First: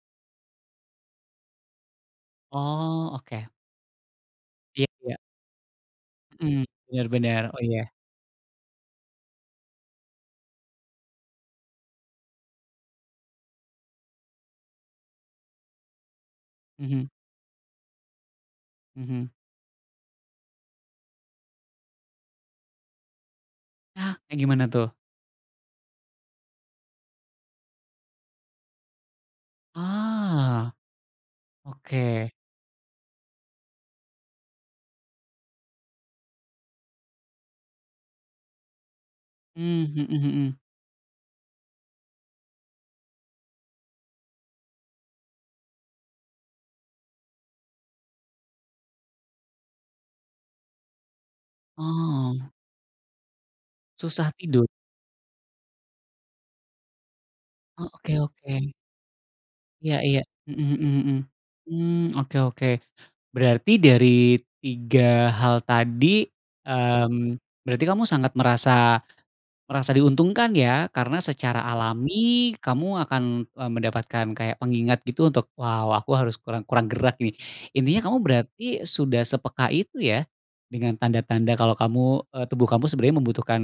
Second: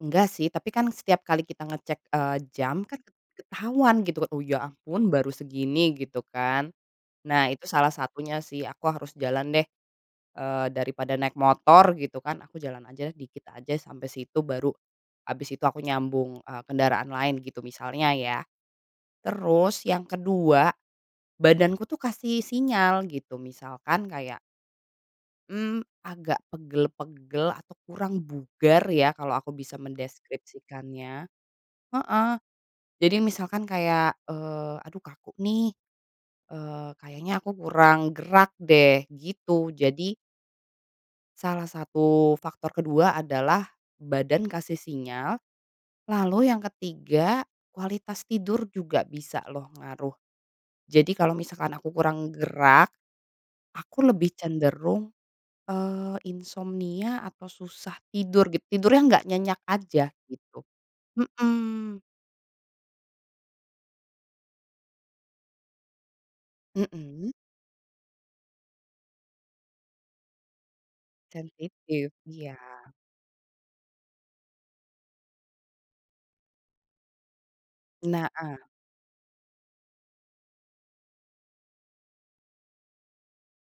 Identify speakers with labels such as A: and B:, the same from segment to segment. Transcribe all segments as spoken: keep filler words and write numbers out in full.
A: Enggak sih, tapi kan setiap kali kita ngecek, eee, jam kan,
B: Oh, oke.
A: ketahuan gitu, "Oh, ya
B: Iya
A: ampun,
B: iya.
A: baru segini", gitu
B: Mhm.
A: kan.
B: Bener bener,
A: Nah,
B: oh,
A: itu
B: ya.
A: salah satunya sih, aku harus jalan deh, eee, daripada naik motor, gitu kan, aku jalan aja, dikit aja sampai situ, baru habis itu aku nyambung, eee,
B: Mhm.
A: kendaraan lain, gitu, misalnya, ya.
B: Mhm.
A: Terus yang kedua, badanku tuh kasih sinyal, gitu, misalkan
B: Nah, kayak
A: kayak
B: gimana, tuh?
A: Mmm, agak pegel-pegel atau kurang bugar ya, kalau aku bisa
B: Ah.
A: mendeskripsikannya. Heeh.
B: Oke.
A: Jadi misalkan kayak, eee, aduh kaku nih, eee, kayaknya aku kurang gerak deh, gitu.
B: Mmm,
A: Jadi
B: mhm mhm.
A: salah satu faktor kedua adalah badan kasih sinyal, lalu yang ketiga kualitas tidur juga bisa loh, ngaruh, Jadi kalau misalkan aku kurang
B: Oh.
A: gerak, aku
B: Susah
A: lebih
B: tidur.
A: cenderung, eee, insomnia atau
B: E
A: susah
B: oke,
A: tidur, git
B: oke.
A: tidurnya nggak nyenyak
B: Ya
A: aja,
B: ya.
A: gitu,
B: Mhm mhm -mhm.
A: mhm.
B: Mmm, oke oke. Berarti dari tiga hal tadi,
A: Mhm.
B: mmm, berarti kamu sangat merasa merasa diuntungkan ya karena secara
A: Sensitif,
B: alami
A: iya.
B: kamu akan, e mendapatkan kayak pengingat, gitu, untuk, "Wow, aku harus kurang kurang gerak nih", intinya kamu
A: Na ah.
B: berarti sudah sepeka itu ya, dengan tanda-tanda kalau kamu, eee, tubuh kamu sebenarnya membutuhkan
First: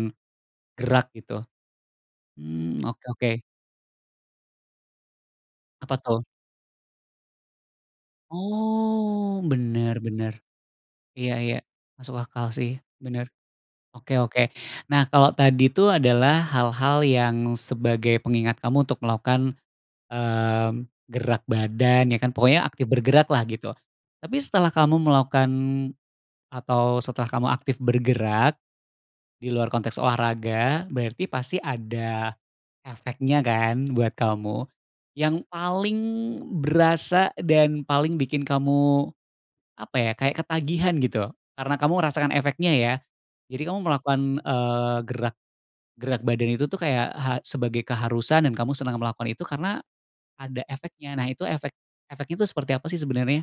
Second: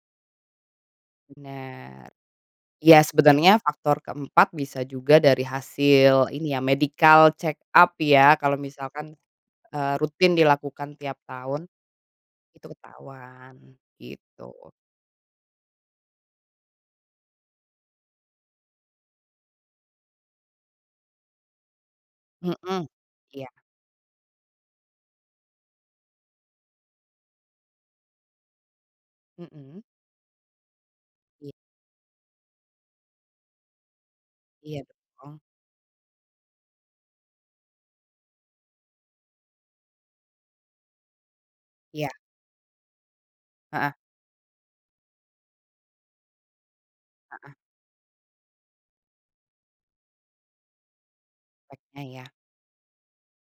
B: gerak, gitu.
A: Bener.
B: Hmm,
A: Ya,
B: oke oke.
A: sebenarnya faktor keempat bisa juga dari
B: Apa, tuh?
A: hasil ini ya, medical check-up ya, kalau misalkan,
B: Oh,
A: eee,
B: bener, bener.
A: rutin dilakukan tiap
B: Iya iya.
A: tahun,
B: Masuk akal
A: itu
B: sih, bener.
A: ketahuan,
B: Oke
A: gitu.
B: oke. Nah, kalo tadi tuh adalah hal-hal yang sebagai pengingat kamu untuk melakukan, mmm, gerak badan, ya kan, pokoknya
A: Mhm.
B: aktif bergerak lah,
A: Iya.
B: gitu. Tapi setelah kamu melakukan atau setelah kamu aktif bergerak, di luar
A: Mhm.
B: konteks olahraga, berarti
A: Iya.
B: pasti ada efeknya kan buat kamu.
A: Iya, betul.
B: Yang paling berasa dan paling bikin kamu, apa ya, kayak ketagihan, gitu, karena kamu
A: Iya.
B: merasakan efeknya, ya? Jadi kamu
A: Heeh.
B: melakukan, eee, gerak gerak badan itu tuh kayak ha
A: Heeh.
B: sebagai keharusan dan kamu senang melakukan itu karena ada efeknya. Nah, itu efek
A: Efeknya, ya?
B: efeknya itu seperti apa sih sebenarnya?